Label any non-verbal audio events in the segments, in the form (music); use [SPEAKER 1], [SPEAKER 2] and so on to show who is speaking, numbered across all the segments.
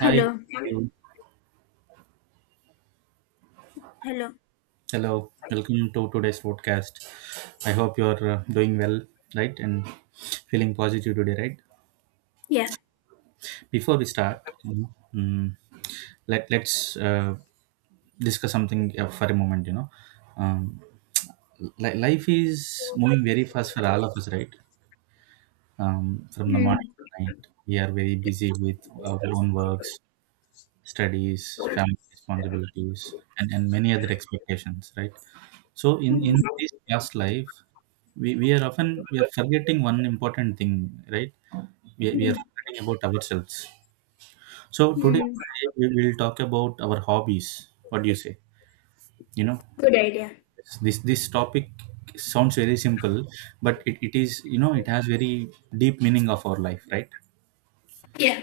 [SPEAKER 1] Hi.
[SPEAKER 2] Hello.
[SPEAKER 1] You.
[SPEAKER 2] Hello.
[SPEAKER 1] Hello. Welcome to today's podcast. I hope you're doing well, right? And feeling positive today, right?
[SPEAKER 2] Yeah.
[SPEAKER 1] Before we start, let's discuss something for a moment. Um, life is moving very fast for all of us, right? From the morning
[SPEAKER 2] Hmm.
[SPEAKER 1] to night, we are very busy with our own works, studies, family responsibilities, and many other expectations, right? So in,
[SPEAKER 2] Hmm.
[SPEAKER 1] in this past life, we are often we are forgetting one important thing, right? We are
[SPEAKER 2] Hmm.
[SPEAKER 1] forgetting about ourselves. So today
[SPEAKER 2] Hmm.
[SPEAKER 1] we will talk about our hobbies. What do you say? You know,
[SPEAKER 2] Good idea.
[SPEAKER 1] this topic sounds very simple, but it is it has very deep meaning of our life, right?
[SPEAKER 2] Yeah.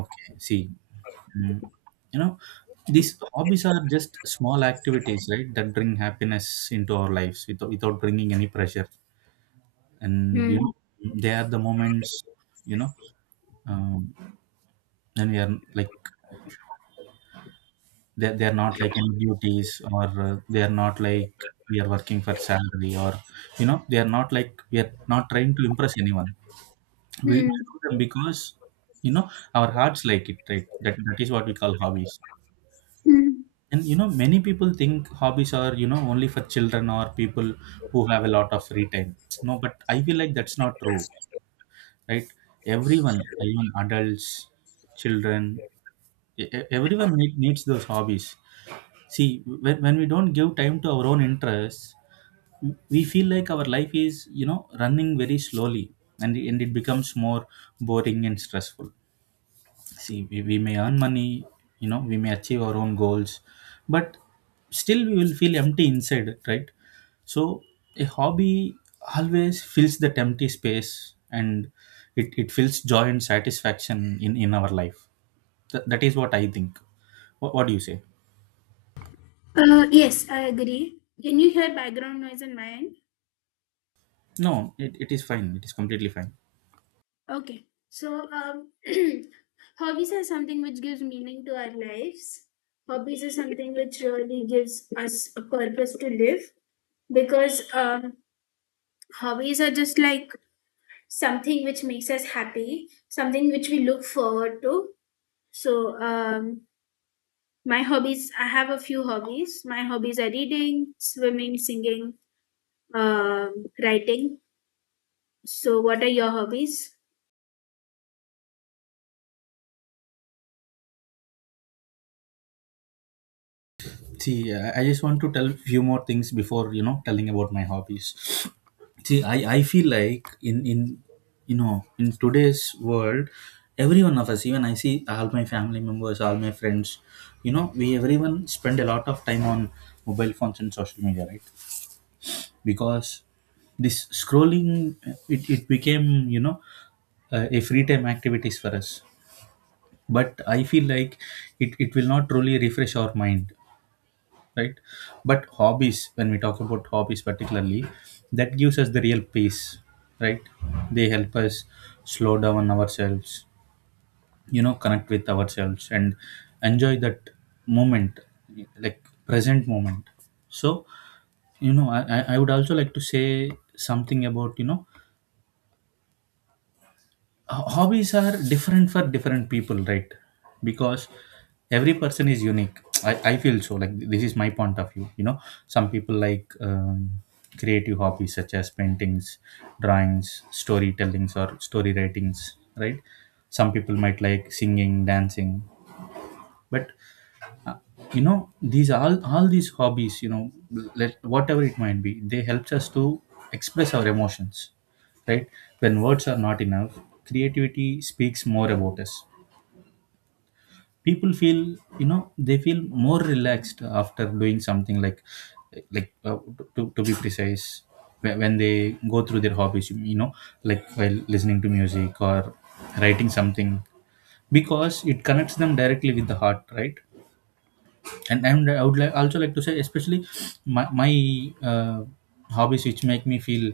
[SPEAKER 1] Okay. See, mm, you know, these hobbies are just small activities, right? That bring happiness into our lives without bringing any pressure, and
[SPEAKER 2] Hmm.
[SPEAKER 1] they are the moments you know um, and we are like they are not like any duties or they are not like we are working for salary, or they are not like we are not trying to impress anyone. We do
[SPEAKER 2] Hmm.
[SPEAKER 1] them because you know our hearts like it, right? That is what we call hobbies.
[SPEAKER 2] Hmm.
[SPEAKER 1] And many people think hobbies are only for children or people who have a lot of free time. No, but I feel like that's not true, right? Everyone, even adults, children, everyone needs those hobbies. See, when we don't give time to our own interests, we feel like our life is running very slowly, and it becomes more boring and stressful. See, we may earn money, we may achieve our own goals, but still we will feel empty inside, right? So a hobby always fills that empty space, and it fills joy and satisfaction in our life. That is what I think. What do you say?
[SPEAKER 2] Yes, I agree. Can you hear background noise on my end?
[SPEAKER 1] No, it is fine, it is completely fine.
[SPEAKER 2] Okay. So, (clears throat) hobbies are something which gives meaning to our lives. Hobbies are something which really gives us a purpose to live because hobbies are just like something which makes us happy, something which we look forward to. So, I have a few hobbies. My hobbies are reading, swimming, singing, writing. So, what are your hobbies?
[SPEAKER 1] See, I just want to tell few more things before telling about my hobbies. See, I feel like in you know in today's world, every one of us, even I see all my family members, all my friends, we everyone spend a lot of time on mobile phones and social media, right? Because this scrolling, it became a free time activities for us. But I feel like it will not truly refresh our mind, right? But hobbies, when we talk about hobbies particularly, that gives us the real peace, right? They help us slow down ourselves, connect with ourselves and enjoy that moment, like present moment. So I would also like to say something about hobbies are different for different people, right? Because every person is unique. I feel so, like this is my point of view. Some people like creative hobbies such as paintings, drawings, storytellings or story writings, right? Some people might like singing, dancing. But you know these all these hobbies, let whatever it might be, they helps us to express our emotions, right? When words are not enough, creativity speaks more about us. People feel, they feel more relaxed after doing something like, to be precise, when they go through their hobbies, like while listening to music or writing something, because it connects them directly with the heart, right? And I would like also like to say, especially my my uh, hobbies which make me feel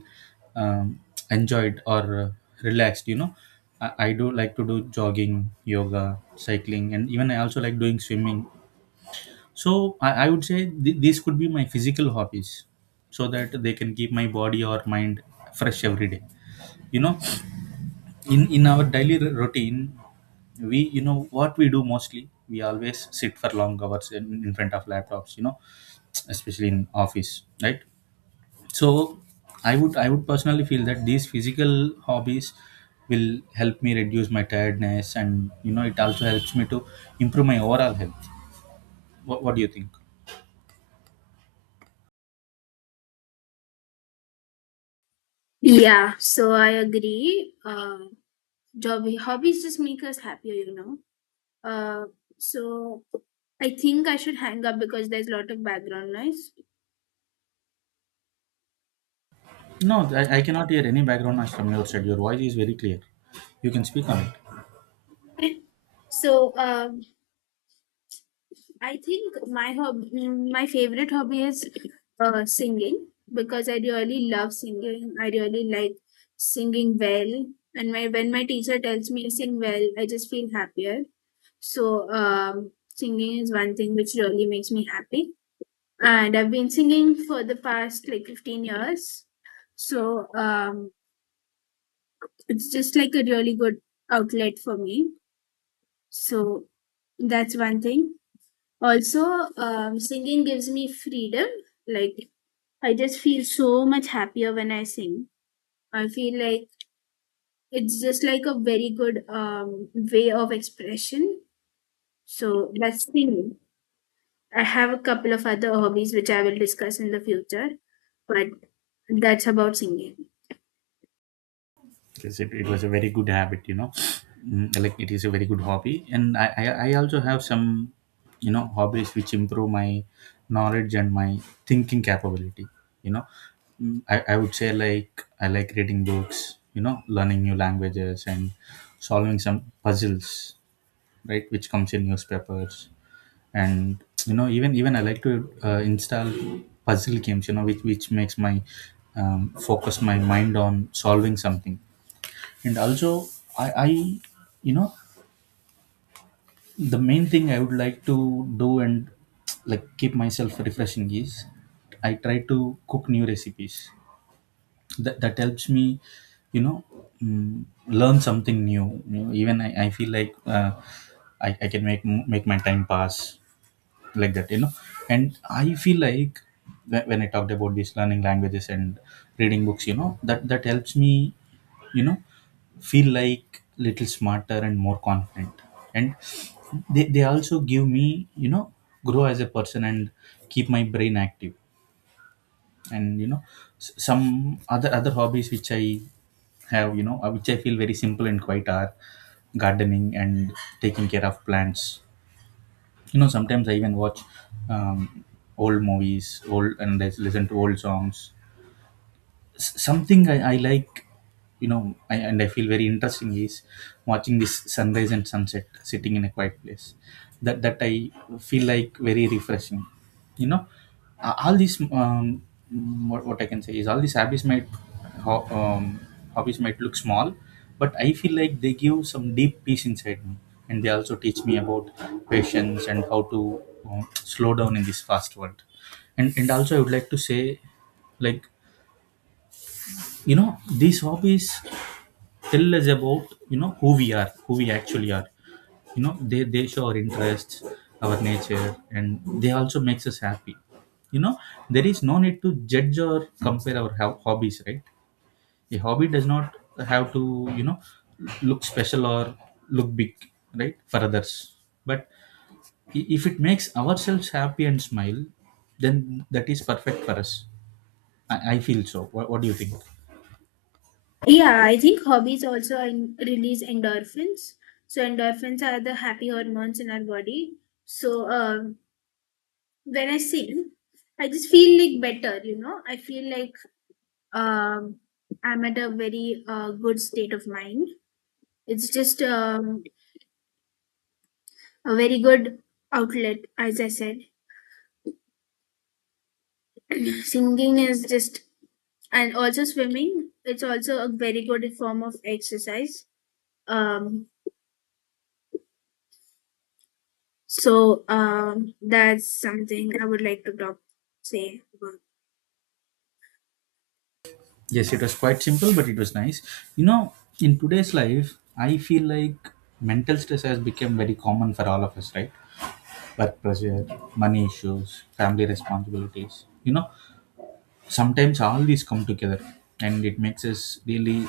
[SPEAKER 1] um, enjoyed or relaxed. You know, I do like to do jogging, yoga, cycling, and even I also like doing swimming. So I would say these could be my physical hobbies, so that they can keep my body or mind fresh every day. You know, in our daily routine, we you know what we do mostly, we always sit for long hours in front of laptops, especially in office, right? So I would personally feel that these physical hobbies will help me reduce my tiredness, and it also helps me to improve my overall health. What do you think?
[SPEAKER 2] Yeah, so I agree. Hobbies just make us happier, you know. Uh, so, I think I should hang up because there's a lot of background noise.
[SPEAKER 1] No, I cannot hear any background noise from your side. Your voice is very clear, you can speak on it.
[SPEAKER 2] (laughs) So, I think my my favorite hobby is singing because I really love singing. I really like singing well, and my when my teacher tells me to sing well, I just feel happier. So singing is one thing which really makes me happy, and I've been singing for the past like 15 years. So it's just like a really good outlet for me. So that's one thing. Also, singing gives me freedom. Like, I just feel so much happier when I sing. I feel like it's just like a very good way of expression. So, that's singing. I have a couple of other hobbies which I will discuss in the future, but that's about singing.
[SPEAKER 1] Because it was a very good habit. Like it is a very good hobby, and I also have some hobbies which improve my knowledge and my thinking capability you know I would say, like I like reading books, learning new languages and solving some puzzles, right? Which comes in newspapers. And even I like to install puzzle games, which makes my um, focus my mind on solving something. And also I you know the main thing I would like to do and like keep myself refreshing is I try to cook new recipes. That helps me you know learn something new. Even I feel like I can make my time pass like that. And I feel like when I talked about these learning languages and reading books, that helps me you know feel like little smarter and more confident. And they also give me, grow as a person and keep my brain active. And some other hobbies which I have, which I feel very simple and quiet, are gardening and taking care of plants. Sometimes I even watch um, old movies, old and I listen to old songs. Something I like, and I feel very interesting is watching this sunrise and sunset sitting in a quiet place. That I feel like very refreshing. You know, A- all these What I can say is all these hobbies ho- um, might look small, but I feel like they give some deep peace inside me, and they also teach me about patience and how to slow down in this fast world. And also I would like to say, like, these hobbies tell us about, who we actually are. You know, they show our interests, our nature, and they also makes us happy you know there is no need to judge or compare our hobbies, right? A hobby does not have to, you know look special or look big, right, for others. But if it makes ourselves happy and smile, then that is perfect for us. I feel so. What do you think?
[SPEAKER 2] Yeah, I think hobbies also release endorphins. So endorphins are the happy hormones in our body. So when I sing, I just feel like better, you know. I feel like um, I'm at a very good state of mind. It's just a very good outlet, as I said. (clears throat) Singing is just, and also swimming, it's also a very good form of exercise. Um, that's something I would like to say about.
[SPEAKER 1] Yes, it was quite simple, but it was nice. You know, in today's life, I feel like mental stress has become very common for all of us, right? Work pressure, money issues, family responsibilities. Sometimes all these come together, and it makes us really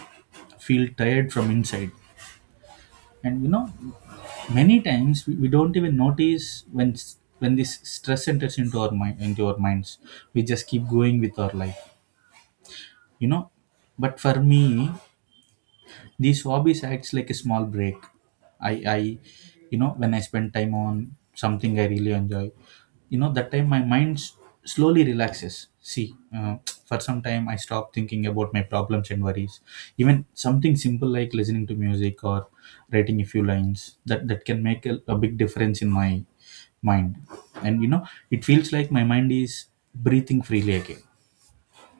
[SPEAKER 1] feel tired from inside. And many times we don't even notice when when this stress enters into our minds. We just keep going with our life. You know, but for me these hobbies acts like a small break. I when I spend time on something I really enjoy, that time my mind slowly relaxes. See, for some time I stop thinking about my problems and worries. Even something simple like listening to music or writing a few lines, that can make a big difference in my mind. And it feels like my mind is breathing freely again.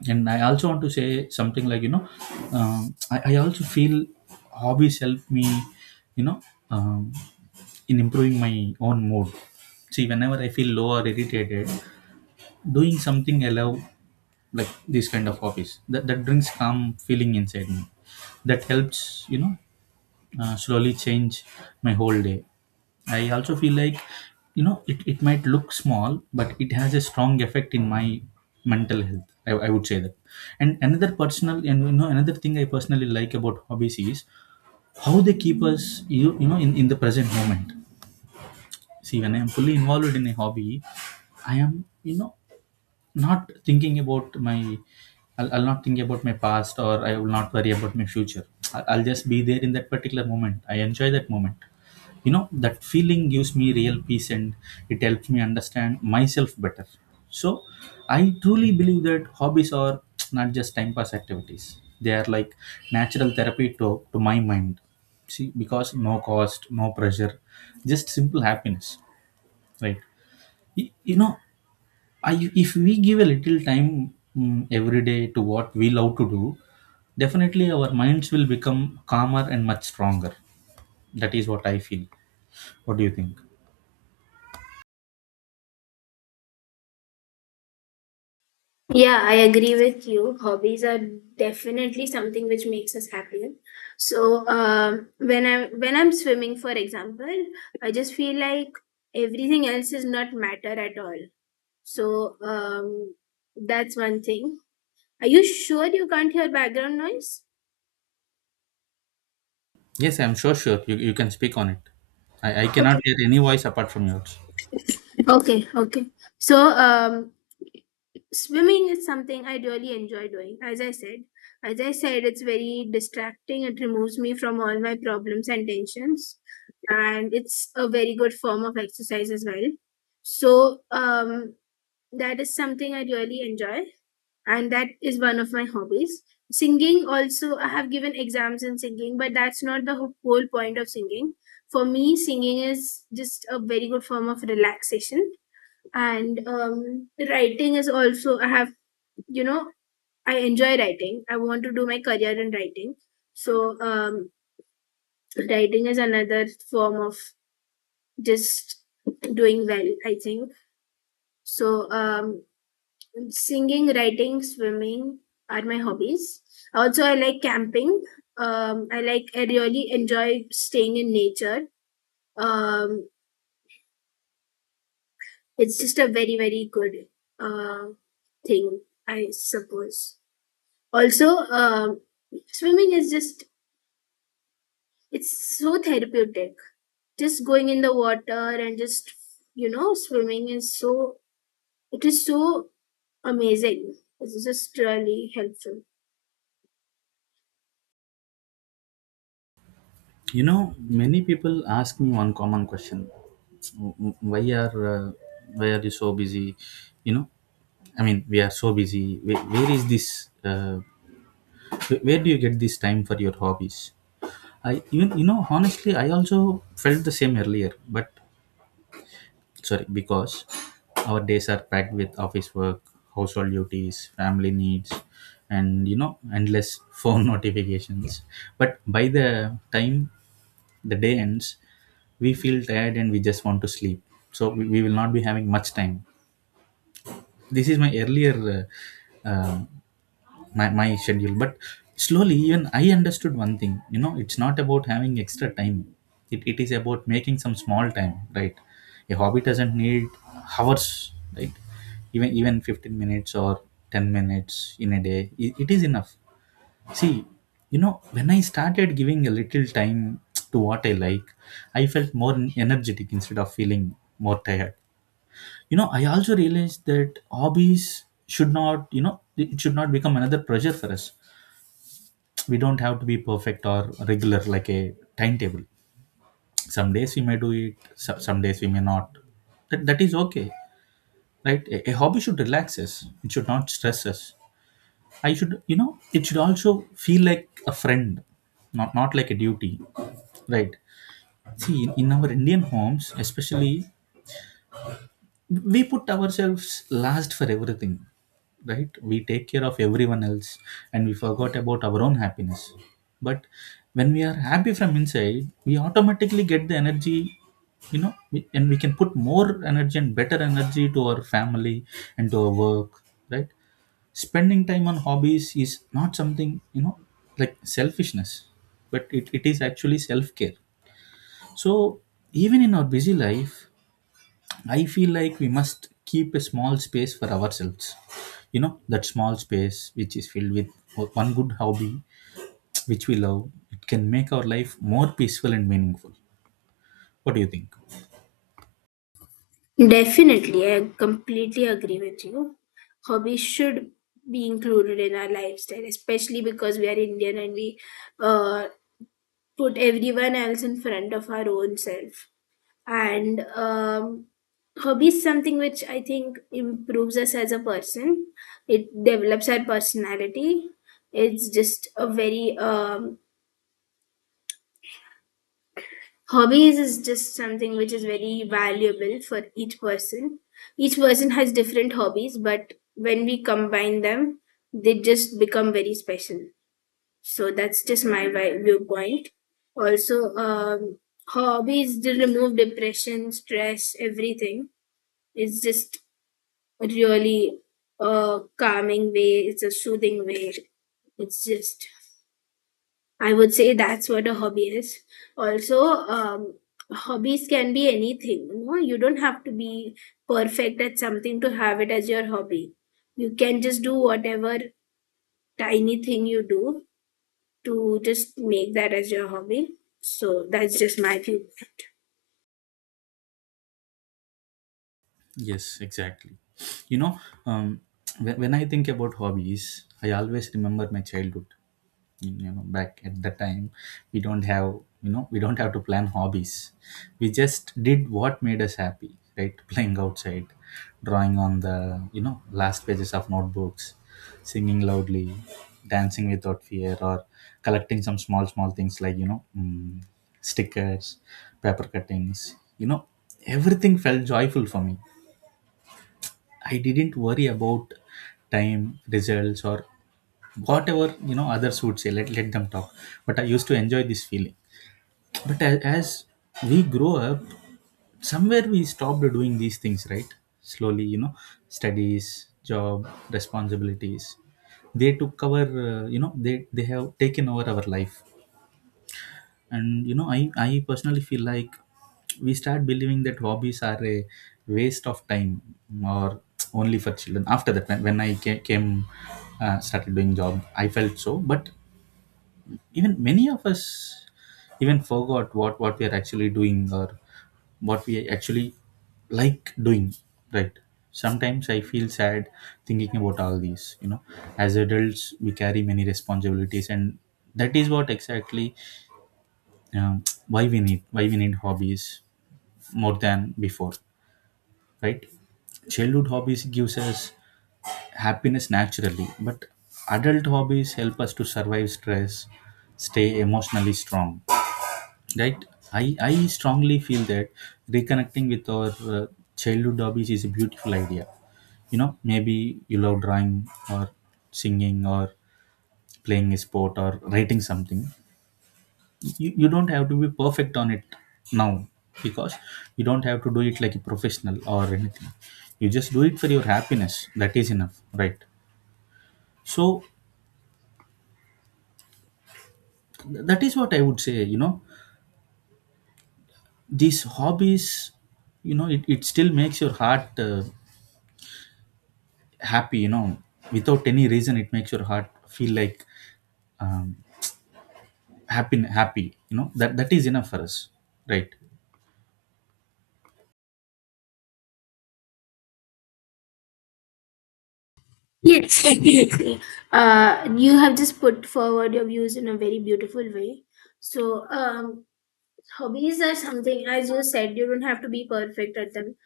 [SPEAKER 1] And I also want to say something like, I also feel hobbies help me, you know, um, in improving my own mood. See, whenever I feel low or irritated, doing something I love, like this kind of hobbies, that brings calm feeling inside me. That helps, slowly change my whole day. I also feel like, it might look small, but it has a strong effect in my mental health. I would say that. And another personal, and you know, another thing I personally like about hobbies is how they keep us, in the present moment. See, when I am fully involved in a hobby, I am, not thinking I'll not think about my past, or I will not worry about my future. I'll just be there in that particular moment. I enjoy that moment. That feeling gives me real peace, and it helps me understand myself better. So I truly believe that hobbies are (tsk) not just time pass activities. They are like natural therapy to my mind. See, because no cost, no pressure, just simple happiness, right? You know, if we give a little time, every day, to what we love to do, definitely our minds will become calmer and much stronger. That is what I feel. What do you think?
[SPEAKER 2] Yeah, I agree with you. Hobbies are definitely something which makes us happier. So when I when I'm swimming, for example, I just feel like everything else is not matter at all. So that's one thing. Are you sure you can't hear background noise?
[SPEAKER 1] Yes, I'm sure, sure. You can speak on it. I cannot
[SPEAKER 2] Okay,
[SPEAKER 1] hear any voice apart from yours.
[SPEAKER 2] okay, okay. So swimming is something I really enjoy doing, as I said, it's very distracting. It removes me from all my problems and tensions, and it's a very good form of exercise as well. So that is something I really enjoy, and that is one of my hobbies. Singing also, I have given exams in singing, but that's not the whole point of singing. For me, singing is just a very good form of relaxation. And writing is also, I have, you know, I enjoy writing. I want to do my career in writing. So um writing is another form of just doing well, I think. So singing, writing, swimming are my hobbies. Also, I like camping. I really enjoy staying in nature. um it's just a very, very good uh thing, I suppose. Also, um swimming is just, it's so therapeutic. Just going in the water, and just, you know, swimming is so, it is so amazing. It's just really helpful.
[SPEAKER 1] You know, many people ask me one common question: "W- w- why are you so busy? You know, I mean, we are so busy. Where is this? Where do you get this time for your hobbies?" I even, you know, honestly, I also felt the same earlier, but sorry, because our days are packed with office work, household duties, family needs, and you know, endless phone (laughs) notifications. But by the time the day ends, we feel tired and we just want to sleep. So we will not be having much time. This is my earlier uh, uh, my schedule. But slowly even I understood one thing, you know, it's not about having extra time. It is about making some small time, right? A hobby doesn't need hours, right? Even 15 minutes or 10 minutes in a day, it is enough. See, you know, when I started giving a little time to what I like, I felt more energetic instead of feeling more tired. You know, I also realized that hobbies should not, you know, it should not become another pressure for us. We don't have to be perfect or regular like a timetable. Some days we may do it, some days we may not. That is okay, right? A hobby should relax us, it should not stress us. I should, you know, it should also feel like a friend, not like a duty, right? See, in our Indian homes especially, we put ourselves last for everything, right? We take care of everyone else and we forgot about our own happiness. But when we are happy from inside, we automatically get the energy. You know, and we can put more energy and better energy to our family and to our work, right? Spending time on hobbies is not something, you know, like selfishness, but it is actually self-care. So even in our busy life, I feel like we must keep a small space for ourselves. You know, that small space which is filled with one good hobby which we love, it can make our life more peaceful and meaningful. What do you think?
[SPEAKER 2] Definitely, I completely agree with you. Hobbies should be included in our lifestyle, especially because we are Indian, and we, uh, put everyone else in front of our own self. And hobby is something which I think improves us as a person. It develops our personality. It's just a very hobbies is just something which is very valuable for each person. Each person has different hobbies, but when we combine them, they just become very special. So that's just my viewpoint. Also, hobbies, they remove depression, stress, everything. It's just really a calming way, it's a soothing way. It's just, I would say that's what a hobby is. Also, hobbies can be anything. You know, you don't have to be perfect at something to have it as your hobby. You can just do whatever tiny thing you do to just make that as your hobby. So that's just my view.
[SPEAKER 1] Yes, exactly. You know, um, when I think about hobbies, I always remember my childhood. You know, back at the time, we don't have, you know, we don't have to plan hobbies. We just did what made us happy, right? (laughs) Playing outside, drawing on the, you know, last pages of notebooks, singing loudly, dancing without fear, or collecting some small small things like, you know, stickers, paper cuttings, you know, everything felt joyful for me. I didn't worry about time, results, or whatever, you know, others would say. Let let them talk. But I used to enjoy this feeling. But as we grow up, somewhere we stopped doing these things, right? Slowly, you know, studies, job, responsibilities. They took our, you know, they have taken over our life. And you know, I personally feel like we start believing that hobbies are a waste of time, or only for children. After that, when, came, started doing job, I felt so. But even many of us even forgot what we are actually doing, or what we actually like doing, right? Sometimes I feel sad thinking about all these, you know, as adults we carry many responsibilities, and that is what exactly, why we need, hobbies more than before, right? Childhood hobbies gives us happiness naturally, but adult hobbies help us to survive stress, stay emotionally strong, right? I strongly feel that reconnecting with our uh, childhood hobbies is a beautiful idea. You know, maybe you love drawing, or singing, or playing a sport, or writing something. You don't have to be perfect on it now, because you don't have to do it like a professional or anything. You just do it for your happiness, that is enough, right? So that is what I would say. You know, these hobbies, you know, it still makes your heart happy, you know, without any reason. It makes your heart feel like, um, happy, happy, you know, that is enough for us, right?
[SPEAKER 2] Yes, (laughs) definitely. You have just put forward your views in a very beautiful way. So, hobbies are something, as you said, you don't have to be perfect at them.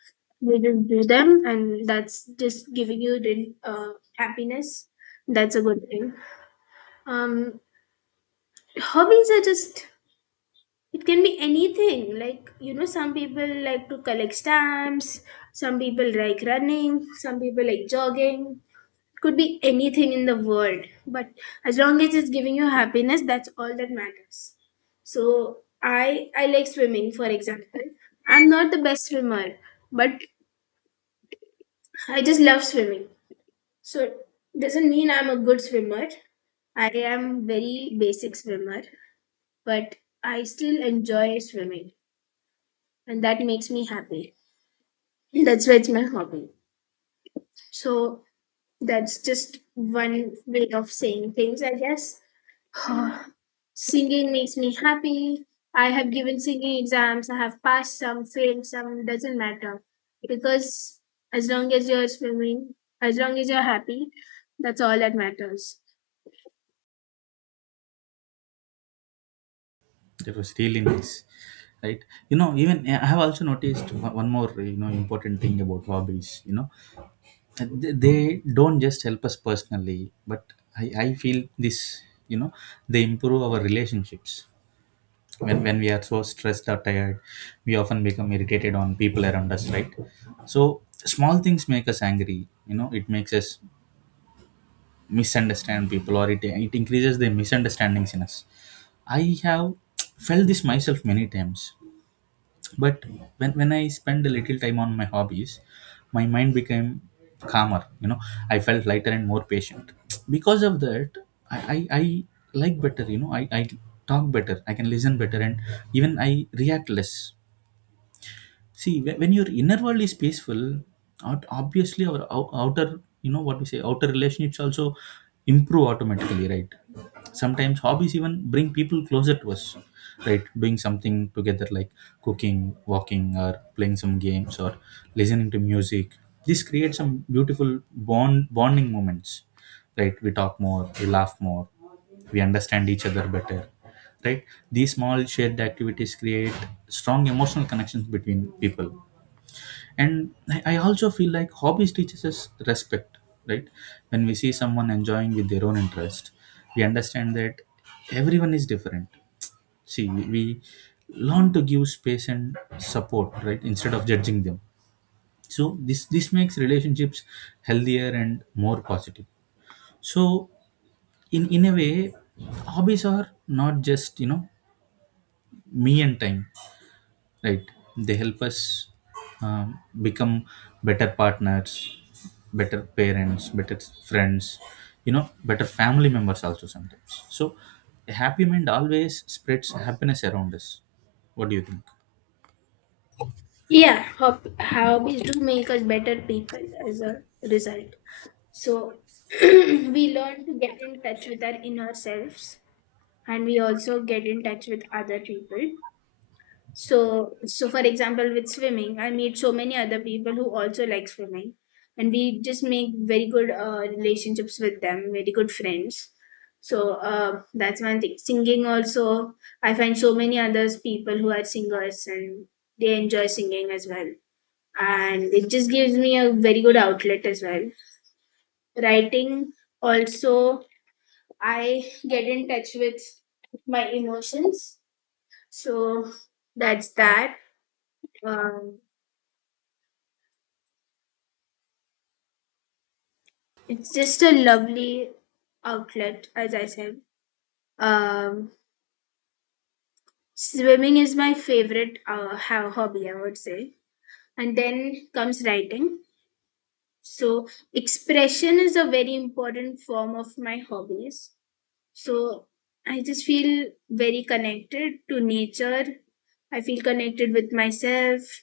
[SPEAKER 2] You just do them, and that's just giving you the happiness. That's a good thing. Um, hobbies are just, it can be anything. Like, you know, some people like to collect stamps, some people like running, some people like jogging, could be anything in the world. But as long as it's giving you happiness, that's all that matters. So i I like swimming, for example. I'm not the best swimmer, but I just love swimming. So doesn't mean I'm a good swimmer. I am very basic swimmer, but I still enjoy swimming, and that makes me happy. That's why it's my hobby. So that's just one way of saying things, I guess. Huh. Singing makes me happy. I have given singing exams. I have passed some, failed some. Doesn't matter because as long as you're swimming, as long as you're happy, that's all that matters.
[SPEAKER 1] It was really nice, right? You know, even yeah, I have also noticed one more, you know, important thing about hobbies. You know, They don't just help us personally, but I feel this. You know, they improve our relationships. When we are so stressed or tired, we often become irritated on people around us, right? So small things make us angry. You know, it makes us misunderstand people, or it increases the misunderstandings in us. I have felt this myself many times. But when I spend a little time on my hobbies, my mind became calmer. You know, I felt lighter and more patient. Because of that, i I like better. You know, I talk better, I can listen better, and even I react less. See, when your inner world is peaceful, obviously our outer, you know, what we say, outer relationships also improve automatically, right? Sometimes hobbies even bring people closer to us, right? Doing something together, like cooking, walking, or playing some games, or listening to music, this creates some beautiful bonding moments, right? We talk more, we laugh more, we understand each other better, right? These small shared activities create strong emotional connections between people. And I also feel like hobbies teaches us respect, right? When we see someone enjoying with their own interest, we understand that everyone is different. See, we learn to give space and support, right, instead of judging them. So this makes relationships healthier and more positive. So in a way, hobbies are not just, you know, me and time, right? They help us, um, become better partners, better parents, better friends, you know, better family members also sometimes. So a happy mind always spreads happiness around us. What do you think?
[SPEAKER 2] Yeah, hobbies do make us better people as a result. So (clears throat) we learn to get in touch with our inner selves, and we also get in touch with other people. So, so for example, with swimming, I meet so many other people who also like swimming, and we just make very good relationships with them, very good friends. So that's one thing. Singing also, I find so many others people who are singers, and they enjoy singing as well, and it just gives me a very good outlet as well. Writing also, I get in touch with my emotions. So that's that. Um, It's just a lovely outlet, as I said. Um, swimming is my favorite hobby, I would say. And then comes writing. So, expression is a very important form of my hobbies. So, I just feel very connected to nature. I feel connected with myself.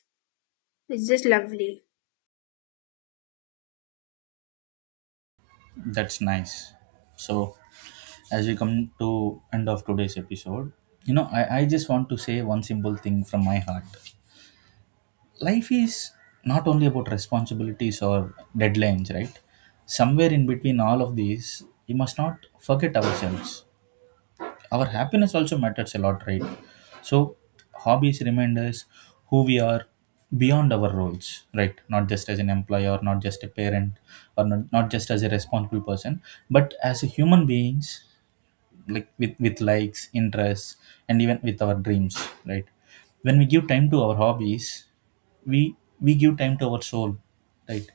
[SPEAKER 2] It's just lovely.
[SPEAKER 1] That's nice. So as we come to end of today's episode, you know, I just want to say one simple thing from my heart. Life is not only about responsibilities or deadlines, right? Somewhere in between all of these, we must not forget ourselves. Our happiness also matters a lot, right? So, hobbies remind us who we are beyond our roles, right? Not just as an employee, or not just a parent, or not just as a responsible person, but as a human beings, like with likes, interests, and even with our dreams, right? When we give time to our hobbies, we we give time to our soul, right?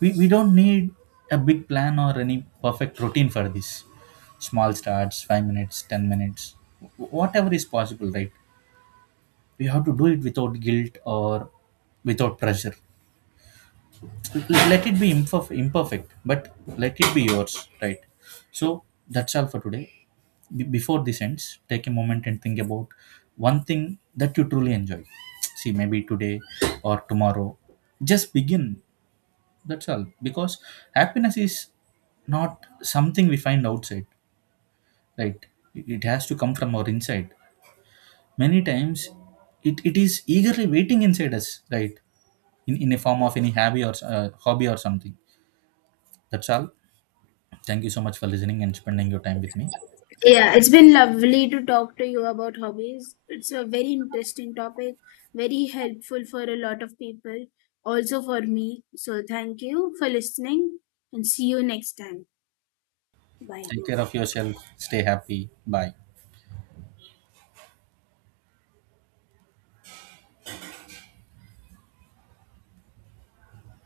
[SPEAKER 1] We don't need a big plan or any perfect routine for this. Small starts, 5 minutes, 10 minutes, whatever is possible, right? We have to do it without guilt or without pressure. Let it be imperfect, but let it be yours, right? So that's all for today. Be Before this ends, take a moment and think about one thing that you truly enjoy. See, maybe today or tomorrow, just begin. That's all, because happiness is not something we find outside, right? It has to come from our inside. Many times it is eagerly waiting inside us, right, in a form of any hobby, or something. That's all. Thank you so much for listening and spending your time with me.
[SPEAKER 2] Yeah, it's been lovely to talk to you about hobbies. It's a very interesting topic, very helpful for a lot of people, also for me. So, thank you for listening and see you next time. Bye.
[SPEAKER 1] Take care of yourself. Stay happy. Bye.